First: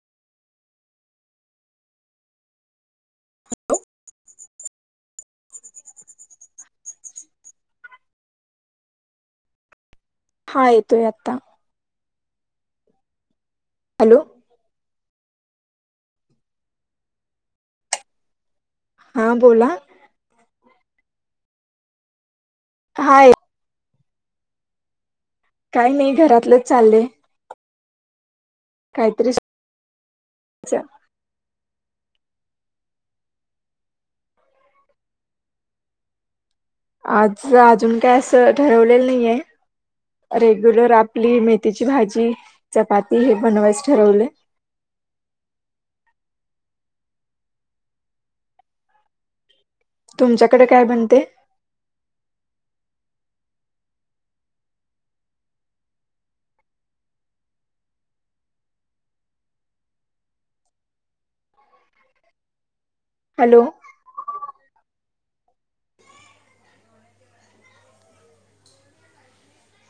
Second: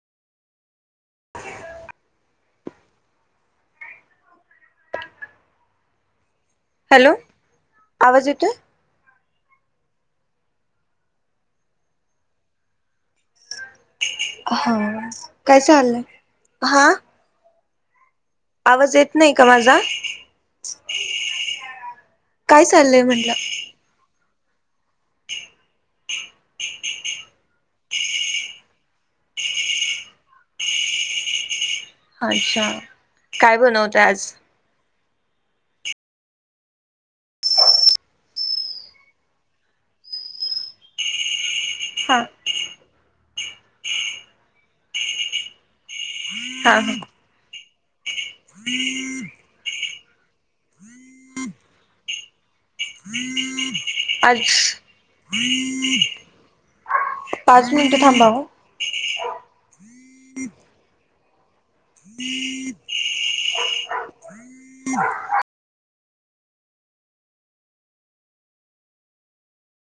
[inaudible] Hello आवाज येतोय. हा येतोय आता. हॅलो हा काय चाललंय. हा, आवाज येत हा नाही का बोला माझा. काय चाललंय हाय म्हटलं. काय नाही घरातलंच चाललंय. काहीतरी [inaudible] अच्छा काय बनवते आज आज अजून काय असं ठरवलेलं नाहीये रेग्युलर आपली मे थीची त्याची हा भाजी, चपाती हे बनवायच ठरवले. ह [inaudible] तुमच्याकडे काय बनते. [unintelligible] आज [unintelligible] पाच मिनिट थांबवो हॅलो [inaudible]